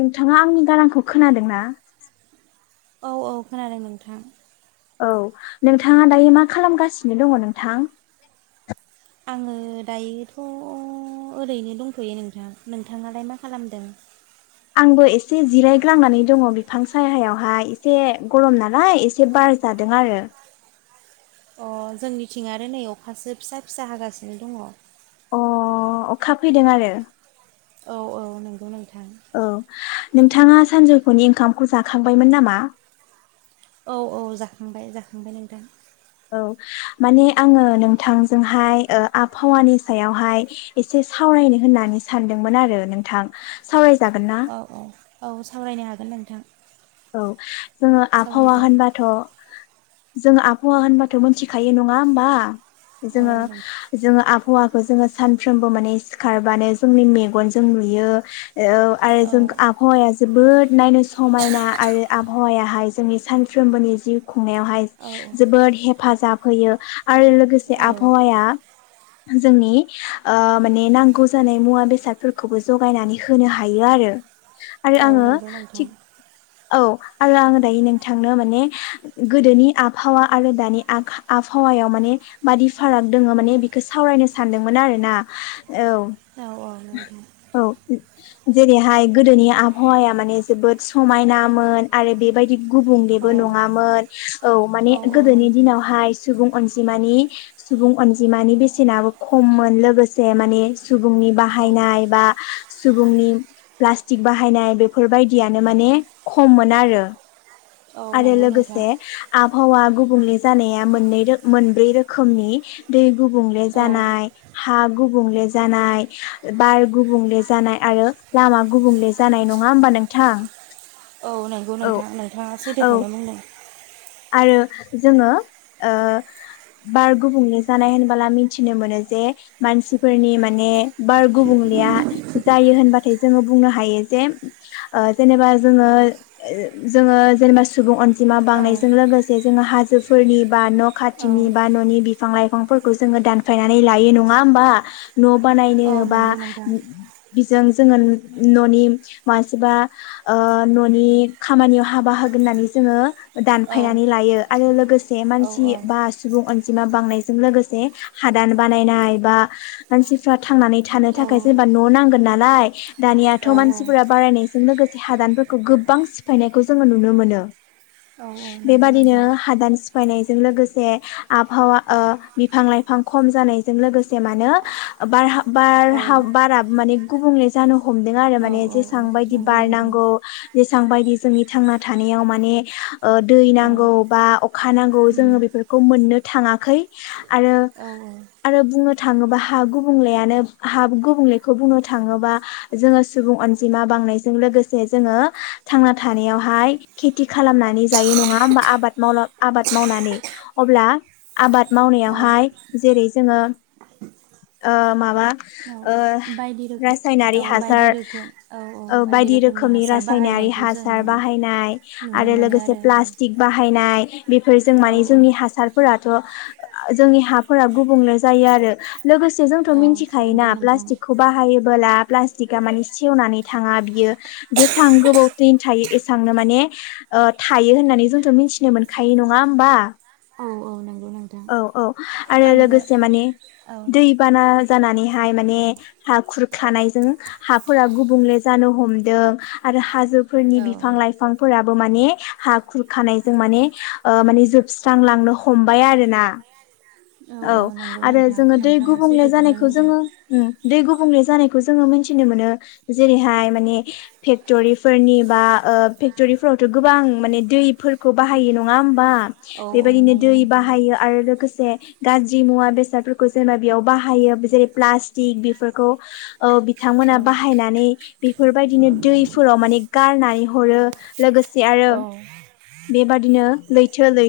नोंथाङा आंनि गारांखौ खोनादों ना? औ औ खोनादों नोंथां। औ नोंथाङा दायो मा खालामगासिनो दङ नोंथां? आङो दायोथ' ओरैनो दंथ'यो नोंथां नोंथाङालाय मा खालामदों? आंबो एसे जिरायग्लांनानै दङ बिफां साहायावहाय एसे गरम नालाय एसे बार जादों आरो। अ जोंनिथिं आरो नै अखासो फिसा फिसा हागासिनो दङ। अ अखा फैदों आरो? औ औ नंगौ नोंथां। औ नोंथाङा सानजौफुनि ओंखामखौ जाखांबायमोन नामा? औ औ जाखांबाय जाखांबाय नोंथां। औ माने आङो नोंथांजोंहाय आबहावानि सायावहाय एसे सावरायनो होननानै सानदोंमोन आरो नोंथां साव औ औ औ सावरायनो हागोन नोंथां। औ जोङो आबहावा सावरायजागोन होनबाथ' जों आबहावा होनबाथ' मोनथिखायो नङा होमबा? जोङो औ नोंथां जोङो आबहावाखौ बे खौ जोङो सानफ्रोमबो माने सिखारबानो जोंनि मेगनजों नुयो। औ आरो औ जों आबहावाया जोबोद नायनो समायना। आबहावायाहाय जोंनि सानफ्रोमबोनि जिउखौ खुंनायावहाय औ जोबोद हेफाजाब होयो आरो लोगोसे औ आबहावाया जोंनि माने नांगौ जानाय मुवा बेसादफोरखौबो जगायनानै होनो हायो आरो। आरो औ आङो नंगौ नोंथां थिग औ आरो आङो दायो नोंथांनो माने गोदोनि आबहावा आरो दानि आबहावायाव माने बादि फाराग दङ माने बेखौ सावरायनो सानदोंमोन आरो ना, औ औ औ नोंथां औ जेरैहाय गोदोनि आबहावाया माने जोबोद समायनामोन आरो बेबायदि औ गुबुंलेबो नङामोन औ माने औ गोदोनि नंगौ दिनावहाय सुबुंन नि सुबुं अनजिमानि बेसेनाबो खममोन लोगोसे माने सुबुंनि औ बाहायनाय बा सुबुंनि प्लास्टिक बाहायनाय बेफोरबायदियानो माने खम मोन आरो। औ आरो नंगौ नोंथां लोगोसे आबहावा गुबुंले जानाय मोन्रै रोनि दै गुबुंले औ जानाय हा गुबुंले जानाय बार गुबुंले जानाय आरो लामा गुबुंले जानाय नङा होमबा नोंथां? औ नंगौ औ नोंथां नोंथाङा स औ दैखौनो बुंदों। आरो जोङो बार गुबुंले जानाय होनबोला मिथिनो मोनो जे मानसिफोरनि माने बार गुबुंलेया। जायो होनबाथाय जोङो बुंनो हायो जे जेनेबा जोङो जोङो जेनेबा सुबुं अ सिमा औ बांनाय लोगोसे जोङो हाजोफोरनि बा न' औ खाथिनि बा न'नि बिफां लाइफांफोरखौ जोङो दानफायनानै लायो नङा होमबा? न' बानायनो औ बा नंगौ नोंथां जों जोङो न'नि मासेबा ओ न'नि खामानियाव हाबा होगोन होननानै जोङो गोदान औ फायनानै लायो आरो लोगोसे औ मानसि बा सुबुं अन जिमा बांनायजों लोगोसे हादान बानायनाय बा मानसिफ्रा थांनानै थानो औ थाखाय जेनबा न' नांगोन नालाय दानियाथ' औ मानसिफोरा बारायनाय जों लोगोसे हादानफोरखौ गोबां सिफायनायखौ जोङो नुनो मोनो। औ औ नंगौ बेबादिनो नोंथां हादान सिफायनाय जों लोगोसे आबहावा ओ बिफां लाइफां खम जानायजों लोगोसे मानो बारहा औ बारहाब बारा माने गुबुंले जानो हमदों आरो औ माने औ जेसां बायदि नंगौ नोंथां बारनांगौ जेसां बायदि जोंनि थांना थानायाव माने ओ दै औ नांगौ बा अखा नांगौ उम जोङो बेफोरखौ मोननो थाङाखै आरो, औ आरो बुंनो थाङोबा हा गुबुंलेयानो हा गुबुंलेखौ बुंनो थाङोबा जोङो सुबुं अनजिमा बांनायजों लोगोसे जोङो थांना थानायावहाय खेथि खालामनानै जायो नङा होमबा आबाद मावलां आबाद मावनानै अब्ला आबाद औ मावनायावहाय जेरै जोङो ओ माबा औ ओ बायदि रोखोम औ रासायनारि बायदि हासार रोखोम औ औ ओ बायदि रोखोमनि हासार रासायनारि बाहायनायखौ जों हासार बाहायनाय नुनो आरो मोनो लोगोसे औ प्लास्टिक बाहायनाय बेफोरजों औ माने जोंनि हासारफोराथ'। जोंनि हाफोरा गुबुंले जायो आरो। लोगोसे जोंथ' औ मिथिखायोना नंगौ नोंथां प्लास्टिकखौ बाहायोबोला प्लास्टिकआ माने सेवनानै थाङा बियो जेसां गोबाव दिन थायो एसांनो माने ओ थायो होननानै जोंथ' मिथिनो मोनखायो। नङा होमबा? औ औ नंगौ नोंथां औ औ आरो आङो लोगोसे माने औ दै बाना जानानैहाय माने हा खुरखानायजों हाफोरा गुबुंले जानो हमदों आरो हाजोफोरनि औ बिफां लाइफांफोराबो माने हा खुरखानायजों माने ओ माने जोबस्रांलांनो हमबाय आरो ना। औ। नंगौ आरो नोंथां जोङो दै नोंथाङा गुबुंले सैथोखौनो जानायखौ बुंदों जोङो उम, दै गुबुंले जानायखौ जोङो मिनथिनो मोनो जेरैहाय माने फेक्टरिफोरनि बा ओ फेक्टरिफोरावथ' गोबां माने दैफोरखौ बाहायो नङा होमबा औ औ बेबायदिनो नंगौ दै नोंथां बाहायो आरो लोगोसे गाज्रि मुवा बेसादफोरखौ जेनेबा बेयाव बाहायो जेरै प्लास्टिक बेफोरखौ ओ औ बिथांमोना बाहायनानै बेफोरबायदिनो दैफोराव माने गारनानै हरो लोगोसे आरो औ बेबादिनो लैथो लै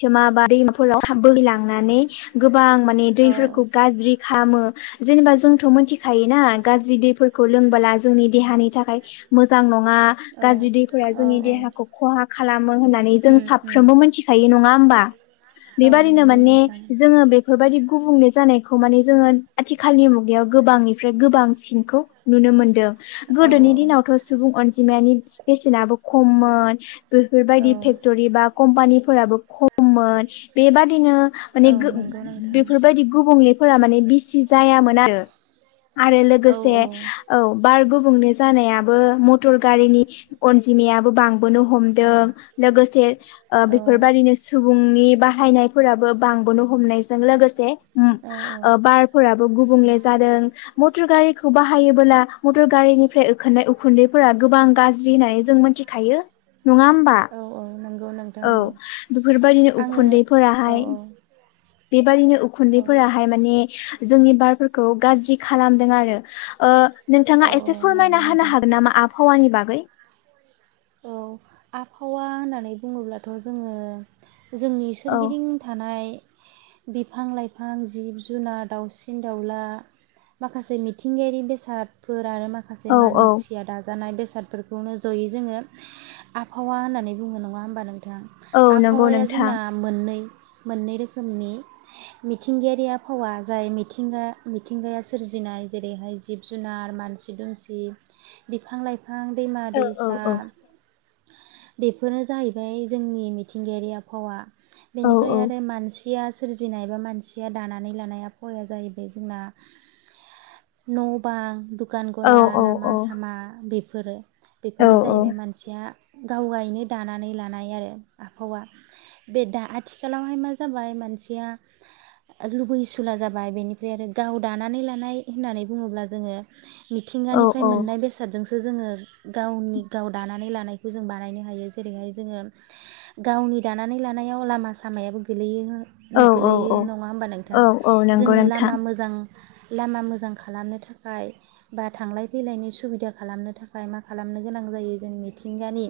थोमा बा दैमाफोराव थाब बोहैलांनानै गोबां मान ने दैफोरखौ औ गाज्रि खामो जेनेबा जोंथ' मिथिखायोना गाज्रि दैफोरखौ लोंबोला जोंनि देहानि थाखाय मोजां नङा। गाज्रि दैफोरा औ जोंनि देहा खौ खहा खालाम मो होननानै जों उम उम साफ्रोमबो मोनथि नङा होमबा? औ बेबादिनो नंगौ माने नोंथां जोङो बे बेफोरबायदि गुबुंले जानायखौ माने जोङो आथिखालनि मुगायाव गोबांनिफ्राय गोबांसिनखौ नुनो मोनदों। औ गोदोनि दिनावथ' सुबुं अनजि [unintelligible] बेसेनाबो खममोन औ बेफोरबायदि फेक्टरि बा कम्पानि फोराबो खममोन बेबादिनो औ माने गो नंगौ नोंथां बेफोरबायदि गुबुंले फोरा माने बिसि जायामोन आरो आरो औ लोगोसे औ औ बारग' बुंनो जानायाबो मटर गारिनि अनजिमायाबो बांबोनो हमदों लोगोसे ओ बेफो बेफोरबायाददिनो सुबुंनि बाहायनायफोराबो बांबोनो हमनायजों लोगोसे औ बारफोराबो गुबुंले जादों मटर गारिखौ बाहायोबोला मटर गारिनिफ्राय ओंखारनाय उखुन्दैफोरा गोबां गाज्रि होननानै जों मिथिखायो नङा होमबा औ औ नंगौ औ बेफोरबायदिनो आङो उखुन्दैफोरा औ फ्राय बेबादिनो औ खुन्दैफोराहाय माने जोंनि बारफोरखौ गाज्रि खालामदों आरो ओ औ नोंथाङा एसे नंगौ फोरमायना हानो नोंथां हागोन नामा? आब हावानि बागै औ आबहावा होननानै बुङोब्लाथ' जोङो जोंनि औ सोरगिदिं थानाय बिफां लाइफां जिब जुनार दाउसिन दाउला माखासे मिथिंगायारि बेसादफोर आरो माखासे औ औ मानसिया दाजानाय बेसाद बेसादफोरखौनो जयै जोङो आबहावा होननानै बुंङो नङा होमबा नों थां औ नंगौ आबहावाया नोंथां जोंना मोननै मोननै रोखोमनि मिथिंगायारि आबहावा जाय मिथिंगा मिथिंगाया सोरजिनाय जेरैहाय जिब जुनार मानसि दुमसि बिफां लाइफां बिफां दैमा औ औ दैसा औ बेफोरो जाहैबाय जोंनि मिथिंगायारि आबहावा औ बेनिफ्राय औ आरो मानसिया सोरजिनायबा मानसिया दानानै लानाय आबहावाया जाहैबाय जोंना न' बां द दखान औ गला औ औ लामा सामा बे बेफोरो औ बेफोरनो जाहैबाय मानसिया गाव गायैनो दानानै लानाय आरो आबहावा बे दा आथिखालावहाय मा जाबाय मानसिया लुबैसुला जाबाय बेनिफ्राय आरो गाव दानानै लानाय होननानै बुङोब्ला जोङो औ मिथिंगानिफ्राय मोननाय बेसादजों [unintelligible] जोङो गावनि गाव दानानै लानाय खौ जों बानायनो हायो जेरैहाय जोङो गावनि दानानै लानायाव लामा सामायाबो गोलैयो औ गोलैयो औ नङा होमबा नोंथां औ औ नंगौ जोङो नोंथां लामा मोजां लामा मोजां खालामनो थाखाय बा थांलाय फैलायनि सुबिदा खालामनो थाखाय मा खालामनो गोनां जायो जोंनि मिथिंगानि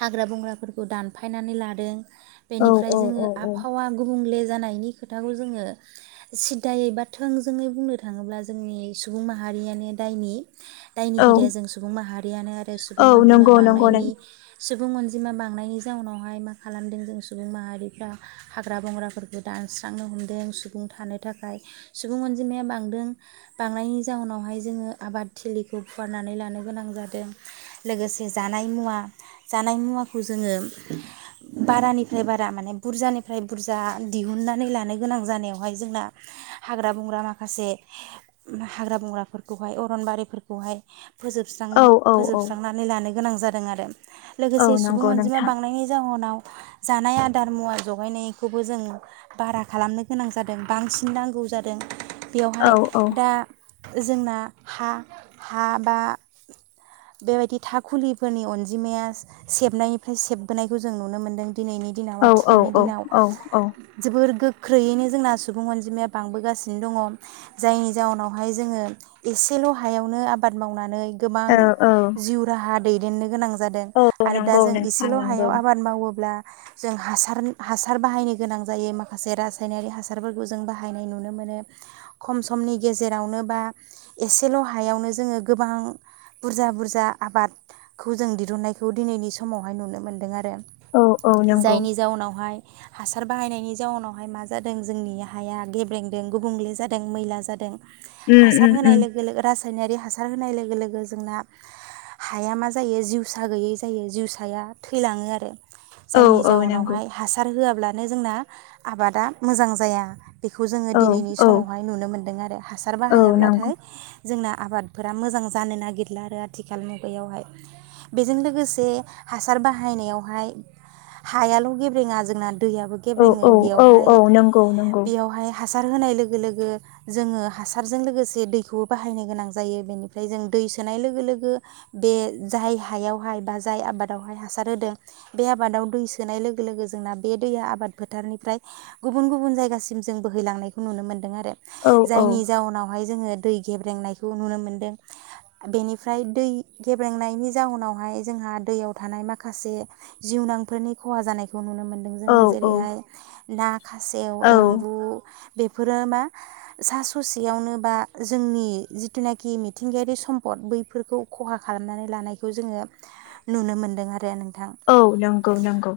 हाग्रा बंग्राफोरखौ दानफायनानै लादों औ बेनिफ्राय औ जोङो औ औ आबहावा गुबुंले जानायनि खोथाखौ जोङो सिदायै बा थोंजोङै बुंनो थाङोब्ला जोंनि सुबुं माहारियानो दायनि औ दायनिगिरिया जों सुबुं माहारियानो आरो सु बुं औ अनजिमा नंगौ नंगौ नों बांनायनि सुबुं अनजिमा बांनायनि जाउनावहाय मा खालामदों जों सुबुं माहारिफ्रा हाग्रा बंग्राफोरखौ दानस्रांनो हमदों सुबुं थानो थाखाय सुबुं अनजिमाया बांदों बांनायनि जाउनावहाय जोङो आबाद थिलिखौ फुवारनानै लानो गोनां जादों। लोगोसे जानाय मुवा जानाय मुवाखौ जोङो बारानिफ्राय बारा माने बुरजानिफ्राय बुरजा दिहुननानै लानो गोनां जानायावहाय जोंना हाग्रा बंग्रा माखासे मा हाग्रा बंग्राफोरखौहाय अरनबारिफोरखौहाय फोजोबस्रां औ औ फोजोब औ लानो गोनां जादोंआरो। औ लोगोसे सुबुं नंगौ अनजिमा नोंथां बांनायनि जाहोनाव जानाय आदार मुवा जगायनायखौबो जों बारा खालामनो गोनां जादों बांसिन नांगौ जादों। औ बेवहाय औ दा जोंना हा हा बा बेबायदि थाखुलिफोरनि अनजिमाया सेबनायनिफ्राय सेबबोनायखौ जों नुनो मोनदों। दिनैनि दिनाव औ औ आथिखालनि औ दिनाव औ औ जोबोर गो ख्रैयैनो जोंना सुबुं अनजिमाया बांबोगासिनो दङ' जायनि जाउनावहाय जोङो इसेल' हायावनो आबाद मावनानै गोबां औ जिउ राहा दैदेननो गोनां जादों औ आरो दा नंगौ जों नोंथां इसेल' नंगौ हायाव आबाद मावोब्ला जों हासार हासार बाहायनो गोनां जायो माखासे रासायनायारि हासारफोरखौ जों बाहायनाय नुनो मोनो खम समनि गेजेरावनो बा एसेल' हायावनो जोङो गोबां बुरजा बुरजा आबादखौ जों दिरुननायखौ दिनैनि समावहाय नुनो मोन्दोंआरो। औ औ नोंगौ हासार बाहायनायनि जाउनावहाय मा जादों जोंनि हाया गेब्रेंदों गुबुंले जादों मैला जादों। उम हासार उम होनाय उम लोगो लोगो रासायनायारि हासार होनाय लोगो लोगो जोंना हाया मा जायो जिउसा गैयै जायो जिउसाया थैलाङो आरो। औ जायनि औ नंगौ जाउनावहाय हासार होआब्ला नो जोंना आबादा मोजां जाया। बेखौ जोङो औ दिनैनि औ समावहाय नुनो मोनदोंआरो हासार औ नंगौ बाहायाब्लाथाय जोंना आबादफोरा मोजां जानो नागिर लाआरो आथिखाल मुगायावहाय बेजों लोगोसे हासार बाहायनायावहाय हायाल' गेब्रेङा जोंना दैयाबो औ औ गेब्रेङो औ बेयावहाय औ नंगौ नंगौ बेयावहाय हासार होनाय लोगो लोगो जोङो हासारजों लोगोसे दैखौबो बाहायनो गोनां जायो बेनिफ्राय जों दै सोनाय लोगो लोगो बे जाय हायावहाय बा जाय आबादावहाय हासार होदों बे आबादाव दै सोनाय लोगो लोगो जोंना बे दैया आबाद फोथारनिफ्राय गुबुन गुबुन जायगासिम जों बोहैलांनायखौ नुनो मोन्दों आरो। औ औ जायनि जाउनावहाय जोङो दै गेब्रेंनायखौ नुनो मोनदों। बेनिफ्राय दै गेब्रेंनायनि जाउनावहाय जोंहा दैयाव थानाय माखासे जिउनांफोरनि खहा जानायखौ नुनो मोनो मोनदों औ जोङो औ जेरैहाय ना खासेव औ एम्बु बेफोरो मा सा ससेयावनो बा जोंनि जिथुनाखि मिथिंगायारि सम फद बैफोरखौ खहा खालामनानै लानायखौ जोङो नुनो मोनदों आरो नों औ नंगौ नंगौ।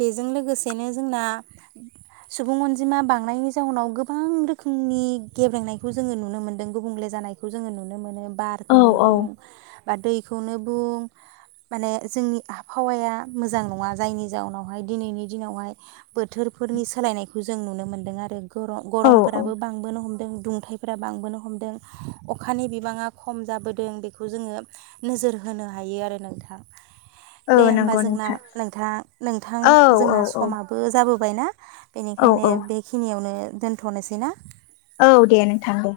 बेजों लोगोसेनो जोंना सुबुं अनजिमा बांनायनि जाउनाव गोबां रोखोमनि गेब्रेंनायखौ जोङो नुनो मोनदों गुबुंले जानायखौ जोङो नुनो मोनो बा र औ खौनो औ बुं। बा दैखौनो बुं माने जोंनि आबहावाया मोजां नङा जायनि जाहोनावहाय दिनैनि दिनावहाय बोथोरफोरनि सोलायनायखौ जों नुनो मोनदों आरो। ग औ औ गरमफोराबो बांबोनो हमदों दुंथाइफोरा बांबोनो हमदों अखानि बिबाङा खम जाबोदों बेखौ जोङो नोजोर होनो हायो आरो नोंथां! औ दे होमबा नंगौ जोंना नोंथां नोंथां नोंथां औ औ जोंना औ समाबो जाबो बोबाय ना। औ बेनिखायनो औ बेखिनियावनो दोनथ'नोसै ना। औ दे नोंथां दे।